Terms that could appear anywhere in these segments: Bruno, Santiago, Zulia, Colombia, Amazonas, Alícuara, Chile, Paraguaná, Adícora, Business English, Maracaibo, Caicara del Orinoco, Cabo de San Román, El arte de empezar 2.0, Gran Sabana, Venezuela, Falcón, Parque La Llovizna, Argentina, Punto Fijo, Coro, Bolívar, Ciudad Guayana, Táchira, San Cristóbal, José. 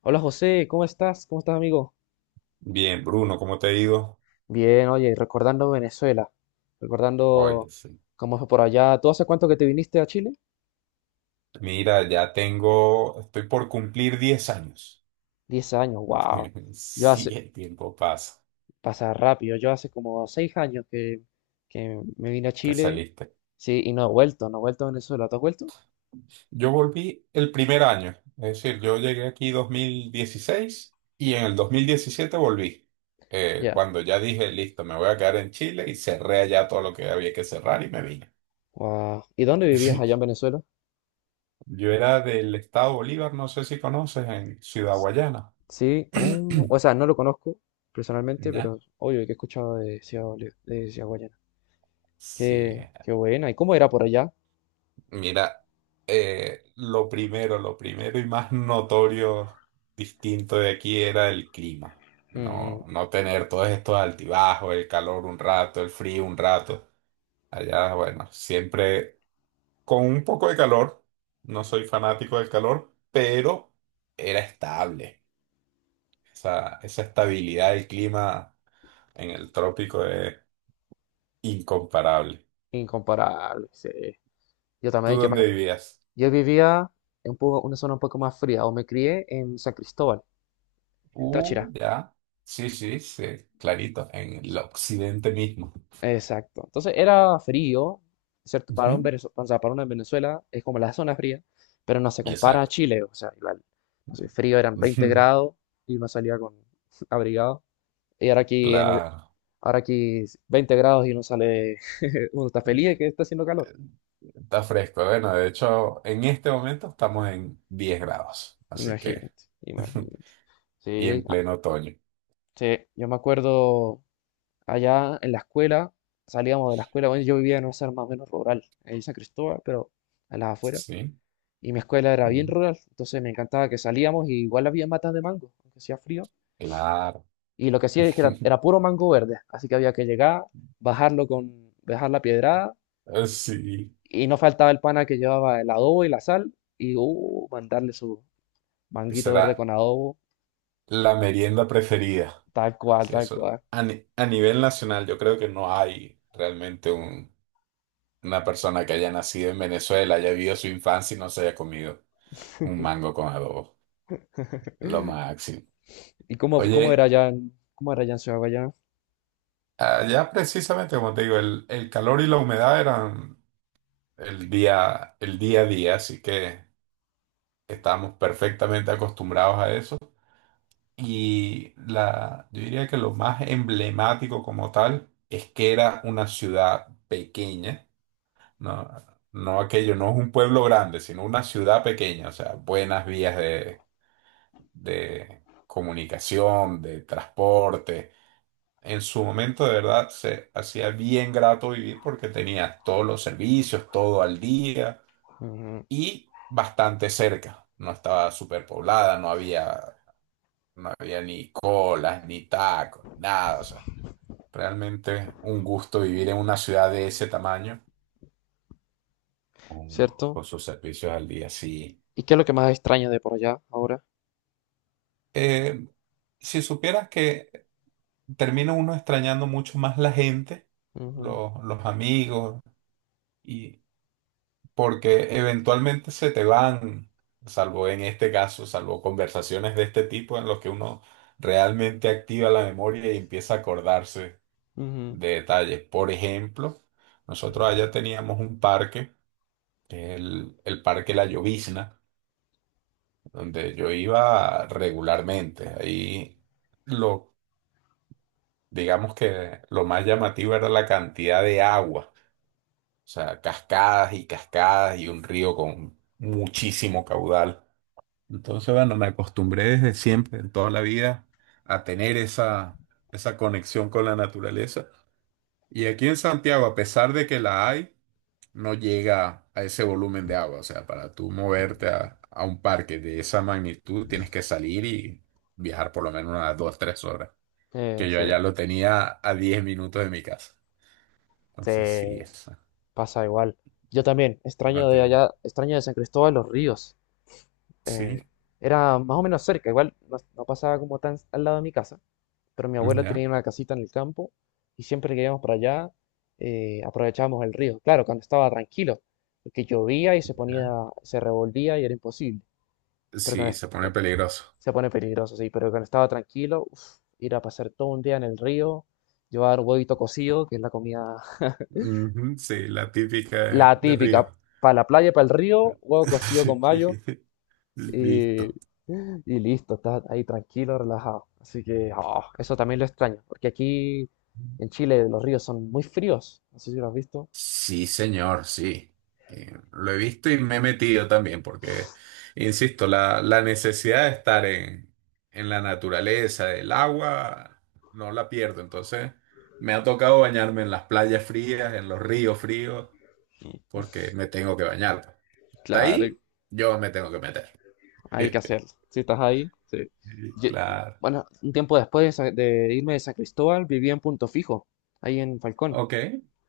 Hola José, ¿cómo estás? ¿Cómo estás, amigo? Bien, Bruno, ¿cómo te ha ido? Bien, oye, recordando Venezuela, recordando Oye, sí. cómo fue por allá. ¿Tú hace cuánto que te viniste a Chile? Mira, estoy por cumplir 10 años. 10 años, wow. Yo Sí, hace, el tiempo pasa pasa rápido, yo hace como 6 años que me vine a que Chile, saliste. sí, y no he vuelto, no he vuelto a Venezuela. ¿Tú has vuelto? Yo volví el primer año, es decir, yo llegué aquí 2016 y en el 2017 volví. Ya, Cuando ya dije, listo, me voy a quedar en Chile y cerré allá todo lo que había que cerrar y me vine. wow. ¿Y dónde vivías allá en Sí. Venezuela? Yo era del estado Bolívar, no sé si conoces, en Ciudad S- Guayana. Sí, oh, o sea, no lo conozco personalmente, ¿Ya? pero obvio que he escuchado de Ciudad, de Ciudad Guayana. Sí. Qué, qué buena. ¿Y cómo era por allá? Mira, lo primero y más notorio distinto de aquí era el clima. Mm. No tener todos estos altibajos, el calor un rato, el frío un rato. Allá, bueno, siempre con un poco de calor. No soy fanático del calor, pero era estable. Esa estabilidad del clima en el trópico es incomparable. Incomparable, sí. Yo ¿Tú también, dónde vivías? yo vivía en una zona un poco más fría, o me crié en San Cristóbal, en Táchira. Ya. Sí, sí, sí, clarito, en el occidente mismo. Exacto. Entonces era frío, ¿cierto? Para un Ujú, o sea, para uno en Venezuela es como la zona fría, pero no se compara a exacto. Chile, o sea, igual, no sé, frío eran 20 Ujú, grados y uno salía con abrigado. Y ahora aquí en claro, ahora aquí es 20 grados y uno sale, uno está feliz de que está haciendo calor. está fresco. Bueno, de hecho, en este momento estamos en 10 grados, así que, Imagínate, imagínate. y Sí, en ah, pleno otoño. sí, yo me acuerdo. Allá en la escuela, salíamos de la escuela, bueno, yo vivía en una zona más o menos rural, en San Cristóbal, pero a las afueras. Sí, Y mi escuela era bien ujú, rural, entonces me encantaba que salíamos y igual había matas de mango, aunque hacía frío. claro. Y lo que hacía es que era puro mango verde, así que había que llegar, bajar la piedrada, Sí, y no faltaba el pana que llevaba el adobo y la sal, y mandarle su manguito verde será con adobo, la merienda preferida. tal cual, Sí, tal eso. cual. A, ni- A nivel nacional, yo creo que no hay realmente una persona que haya nacido en Venezuela, haya vivido su infancia y no se haya comido un mango con adobo. Lo máximo. ¿Y cómo era Oye, cómo era allá en Ciudad Guayana? allá precisamente, como te digo, el calor y la humedad eran el día a día, así que estábamos perfectamente acostumbrados a eso. Yo diría que lo más emblemático como tal es que era una ciudad pequeña, ¿no? No aquello, no es un pueblo grande, sino una ciudad pequeña, o sea, buenas vías de comunicación, de transporte. En su momento, de verdad, se hacía bien grato vivir porque tenías todos los servicios, todo al día Ujú. y bastante cerca. No estaba superpoblada, no había ni colas, ni tacos, ni nada. O sea, realmente un gusto vivir en una ciudad de ese tamaño con, ¿Cierto? con sus servicios al día. Sí. ¿Y qué es lo que más extraña de por allá ahora? Eh, si supieras que termina uno extrañando mucho más la gente, Ujú, los amigos, y porque eventualmente se te van, salvo en este caso, salvo conversaciones de este tipo en los que uno realmente activa la memoria y empieza a acordarse ujú. de detalles. Por ejemplo, nosotros allá teníamos un parque, el Parque La Llovizna, donde yo iba regularmente. Ahí lo, digamos que lo más llamativo era la cantidad de agua. O sea, cascadas y cascadas y un río con muchísimo caudal. Entonces, bueno, me acostumbré desde siempre, en toda la vida, a tener esa conexión con la naturaleza. Y aquí en Santiago, a pesar de que la hay, no llega a ese volumen de agua. O sea, para tú moverte a un parque de esa magnitud, tienes que salir y viajar por lo menos unas dos, tres horas. Que yo allá Sí, lo tenía a 10 minutos de mi casa. Entonces, sí, te esa. pasa igual. Yo también, No extraño de te- allá, extraño de San Cristóbal los Ríos. Sí, Eh, era más o menos cerca, igual no, no pasaba como tan al lado de mi casa, pero mi abuela tenía ya. una casita en el campo y siempre que íbamos para allá aprovechábamos el río. Claro, cuando estaba tranquilo, porque llovía y se ponía, ¿Ya? se revolvía y era imposible. Pero Sí, se pone peligroso. se pone peligroso, sí, pero cuando estaba tranquilo, uf, ir a pasar todo un día en el río, llevar huevito cocido, que es la comida, Ujú, sí, la típica de, la de Río. típica, para la playa, para el río, huevo cocido con mayo Listo. y listo, estás ahí tranquilo, relajado. Así que ah, eso también lo extraño, porque aquí en Chile los ríos son muy fríos, no sé si lo has visto. Sí, señor, sí. Lo he visto y me he metido también, porque, insisto, la necesidad de estar en la naturaleza, el agua, no la pierdo. Entonces, me ha tocado bañarme en las playas frías, en los ríos fríos, porque me tengo que bañar. Está Claro, ahí, yo me tengo que meter. hay que hacerlo. Si estás ahí, sí. Yo- Claro. bueno, un tiempo después de irme de San Cristóbal, viví en Punto Fijo, ahí en Falcón. Ok,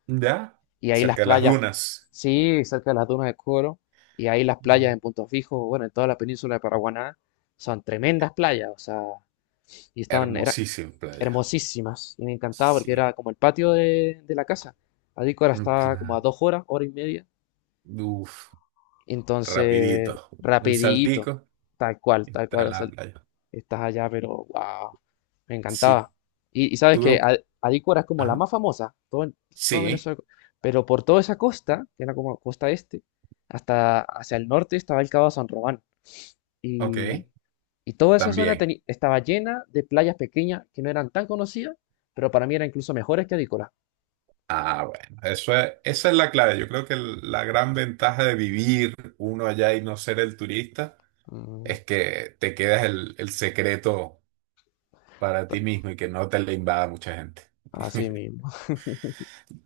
ya, Y ahí las cerca de las playas, dunas. sí, cerca de las dunas de Coro, y ahí las Mm. playas en Punto Fijo, bueno, en toda la península de Paraguaná, son tremendas playas, o sea, eran Hermosísima playa. hermosísimas, y me encantaba porque Sí, era como el patio de la casa. Adícora un está como a pla- 2 horas, hora y media, uf, entonces, rapidito. Un rapidito, saltico y tal está cual, en o sea, la playa. estás allá, pero wow, me Sí, encantaba. Y sabes que tuve. Alícuara es como la Ajá. más famosa, todo, todo Sí, Venezuela, pero por toda esa costa, que era como costa este, hasta hacia el norte estaba el Cabo de San Román. ok, Y, y toda esa zona también. Estaba llena de playas pequeñas que no eran tan conocidas, pero para mí eran incluso mejores que Alícuara. Ah, bueno, esa es la clave. Yo creo que la gran ventaja de vivir uno allá y no ser el turista Mm, es que te quedas el secreto para ti ta- mismo y que no te le invada mucha gente. así mismo.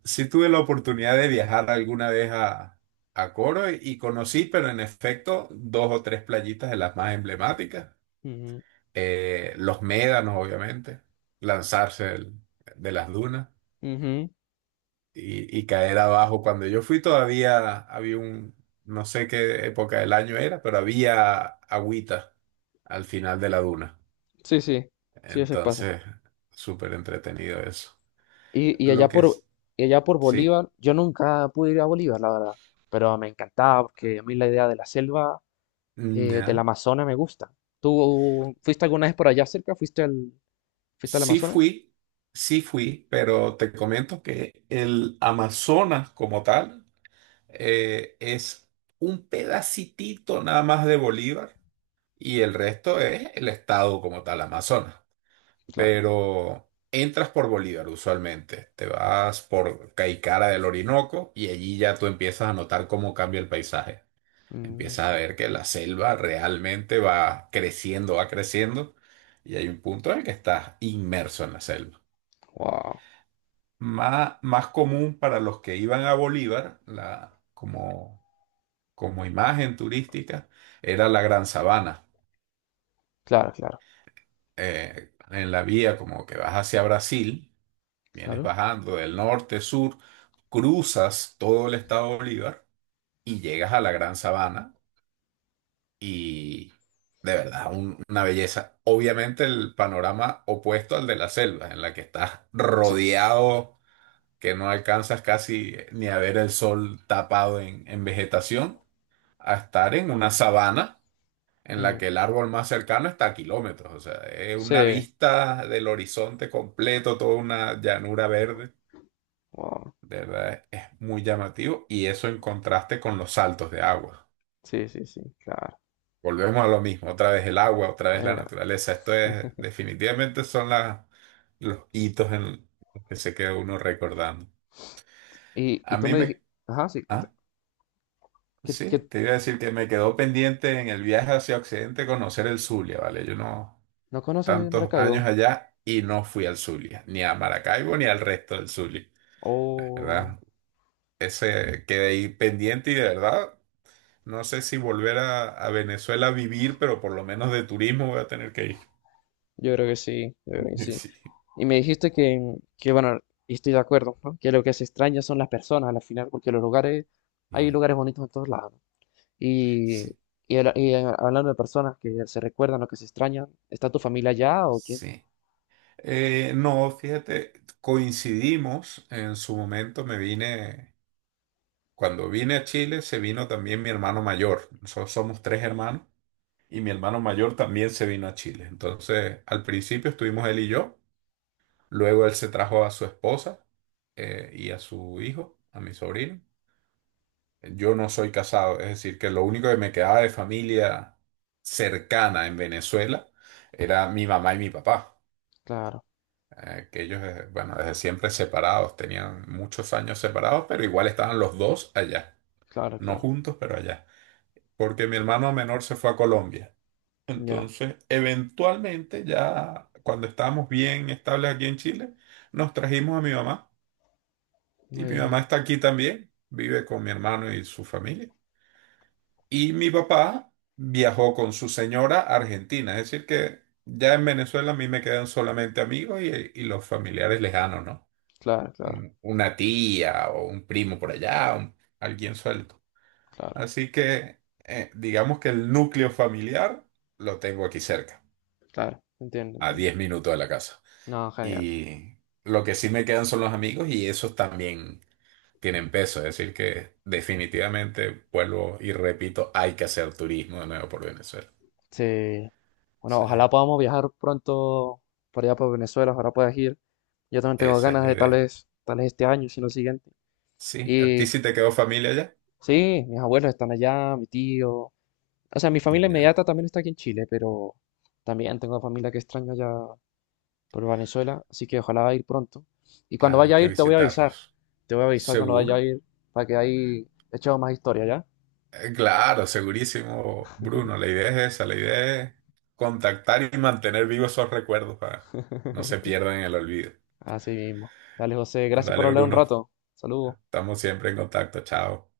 Sí tuve la oportunidad de viajar alguna vez a Coro y conocí, pero en efecto, dos o tres playitas de las más emblemáticas. Ujú, Los médanos, obviamente, lanzarse de las dunas ujú. y caer abajo. Cuando yo fui todavía había un, no sé qué época del año era, pero había agüita al final de la duna. Sí, sí, sí, a veces pasa. Entonces, súper entretenido eso. Y, y Lo allá que por, es, y allá por sí, Bolívar, yo nunca pude ir a Bolívar, la verdad, pero me encantaba porque a mí la idea de la selva, del ya. Amazonas me gusta. ¿Tú fuiste alguna vez por allá cerca? ¿Fuiste fuiste al Sí Amazonas? fui, sí fui, pero te comento que el Amazonas como tal es un pedacitito nada más de Bolívar y el resto es el estado como tal, Amazonas. Claro. Pero entras por Bolívar usualmente, te vas por Caicara del Orinoco y allí ya tú empiezas a notar cómo cambia el paisaje. Empiezas a Mm, ver que la selva realmente va creciendo y hay un punto en el que estás inmerso en la selva. wow. Más común para los que iban a Bolívar, como imagen turística, era la Gran Sabana. Claro, claro, En la vía como que vas hacia Brasil, vienes claro. bajando del norte, sur, cruzas todo el estado de Bolívar y llegas a la Gran Sabana y de verdad una belleza. Obviamente el panorama opuesto al de la selva, en la que estás Sí. rodeado que no alcanzas casi ni a ver el sol tapado en vegetación, a estar en una sabana en la Mm, que el árbol más cercano está a kilómetros. O sea, es una sí. vista del horizonte completo, toda una llanura verde. Wow. De verdad, es muy llamativo y eso en contraste con los saltos de agua. Sí, sí, sí, claro. Volvemos a lo mismo, otra vez el agua, otra vez la Era- naturaleza. Esto es, definitivamente son los hitos en los que se queda uno recordando. A y tú mí me me. dijiste, ajá, sí, cuenta. ¿Ah? Que Sí, te iba a decir que me quedó pendiente en el viaje hacia Occidente conocer el Zulia, ¿vale? Yo no no conoces tantos años Maracaibo? allá y no fui al Zulia, ni a Maracaibo ni al resto del Zulia, Oh, ¿verdad? Ese quedé ahí pendiente y de verdad no sé si volver a Venezuela a vivir, pero por lo menos de turismo voy a tener que ir. yo creo que sí, yo creo que sí. Sí, Y me dijiste bueno, y estoy de acuerdo, ¿no? Que lo que se extraña son las personas al final, porque los lugares, hay sí, lugares bonitos en todos lados, ¿no? Y, sí. Y, hablando de personas que se recuerdan o que se extrañan, ¿está tu familia allá o quién? Sí. No, fíjate, coincidimos en su momento, me vine. Cuando vine a Chile, se vino también mi hermano mayor. Nosotros somos tres hermanos y mi hermano mayor también se vino a Chile. Entonces, al principio estuvimos él y yo. Luego él se trajo a su esposa y a su hijo, a mi sobrino. Yo no soy casado, es decir, que lo único que me quedaba de familia cercana en Venezuela era mi mamá y mi papá. Claro, Que ellos, bueno, desde siempre separados, tenían muchos años separados, pero igual estaban los dos allá. claro, No claro, juntos, pero allá, porque mi hermano menor se fue a Colombia. ya, Entonces, eventualmente, ya cuando estábamos bien estables aquí en Chile, nos trajimos a mi mamá. Y mi eh, mamá está aquí también, vive con mi hermano y su familia. Y mi papá viajó con su señora a Argentina. Es decir, que ya en Venezuela a mí me quedan solamente amigos y los familiares lejanos, ¿no? claro, claro, Una tía o un primo por allá, alguien suelto. claro, Así que digamos que el núcleo familiar lo tengo aquí cerca, claro, entiendo, a entiendo. 10 minutos de la casa. No, genial. Y lo que sí me quedan son los amigos y esos también tienen peso. Es decir, que definitivamente vuelvo y repito, hay que hacer turismo de nuevo por Venezuela. Sí. Bueno, Sí, ojalá podamos viajar pronto por allá por Venezuela, ojalá puedas ir. Yo también tengo esa es ganas la de idea. Tal vez este año, si no el siguiente. Sí, ¿a ti Y sí te quedó familia ya? sí, mis abuelos están allá, mi tío. O sea, mi familia Ya, inmediata también está aquí en Chile, pero también tengo familia que extraño allá por Venezuela, así que ojalá ir pronto. Y cuando claro, vaya hay a que ir te voy a avisar. visitarlos. Te voy a avisar cuando vaya a Seguro. ir para que ahí echemos más historia, ¿ya? Claro, segurísimo, Bruno. La idea es esa, la idea es contactar y mantener vivos esos recuerdos para que no se pierdan en el olvido. Así mismo. Dale, José, gracias por Dale, hablar un Bruno. rato. Saludos. Estamos siempre en contacto. Chao.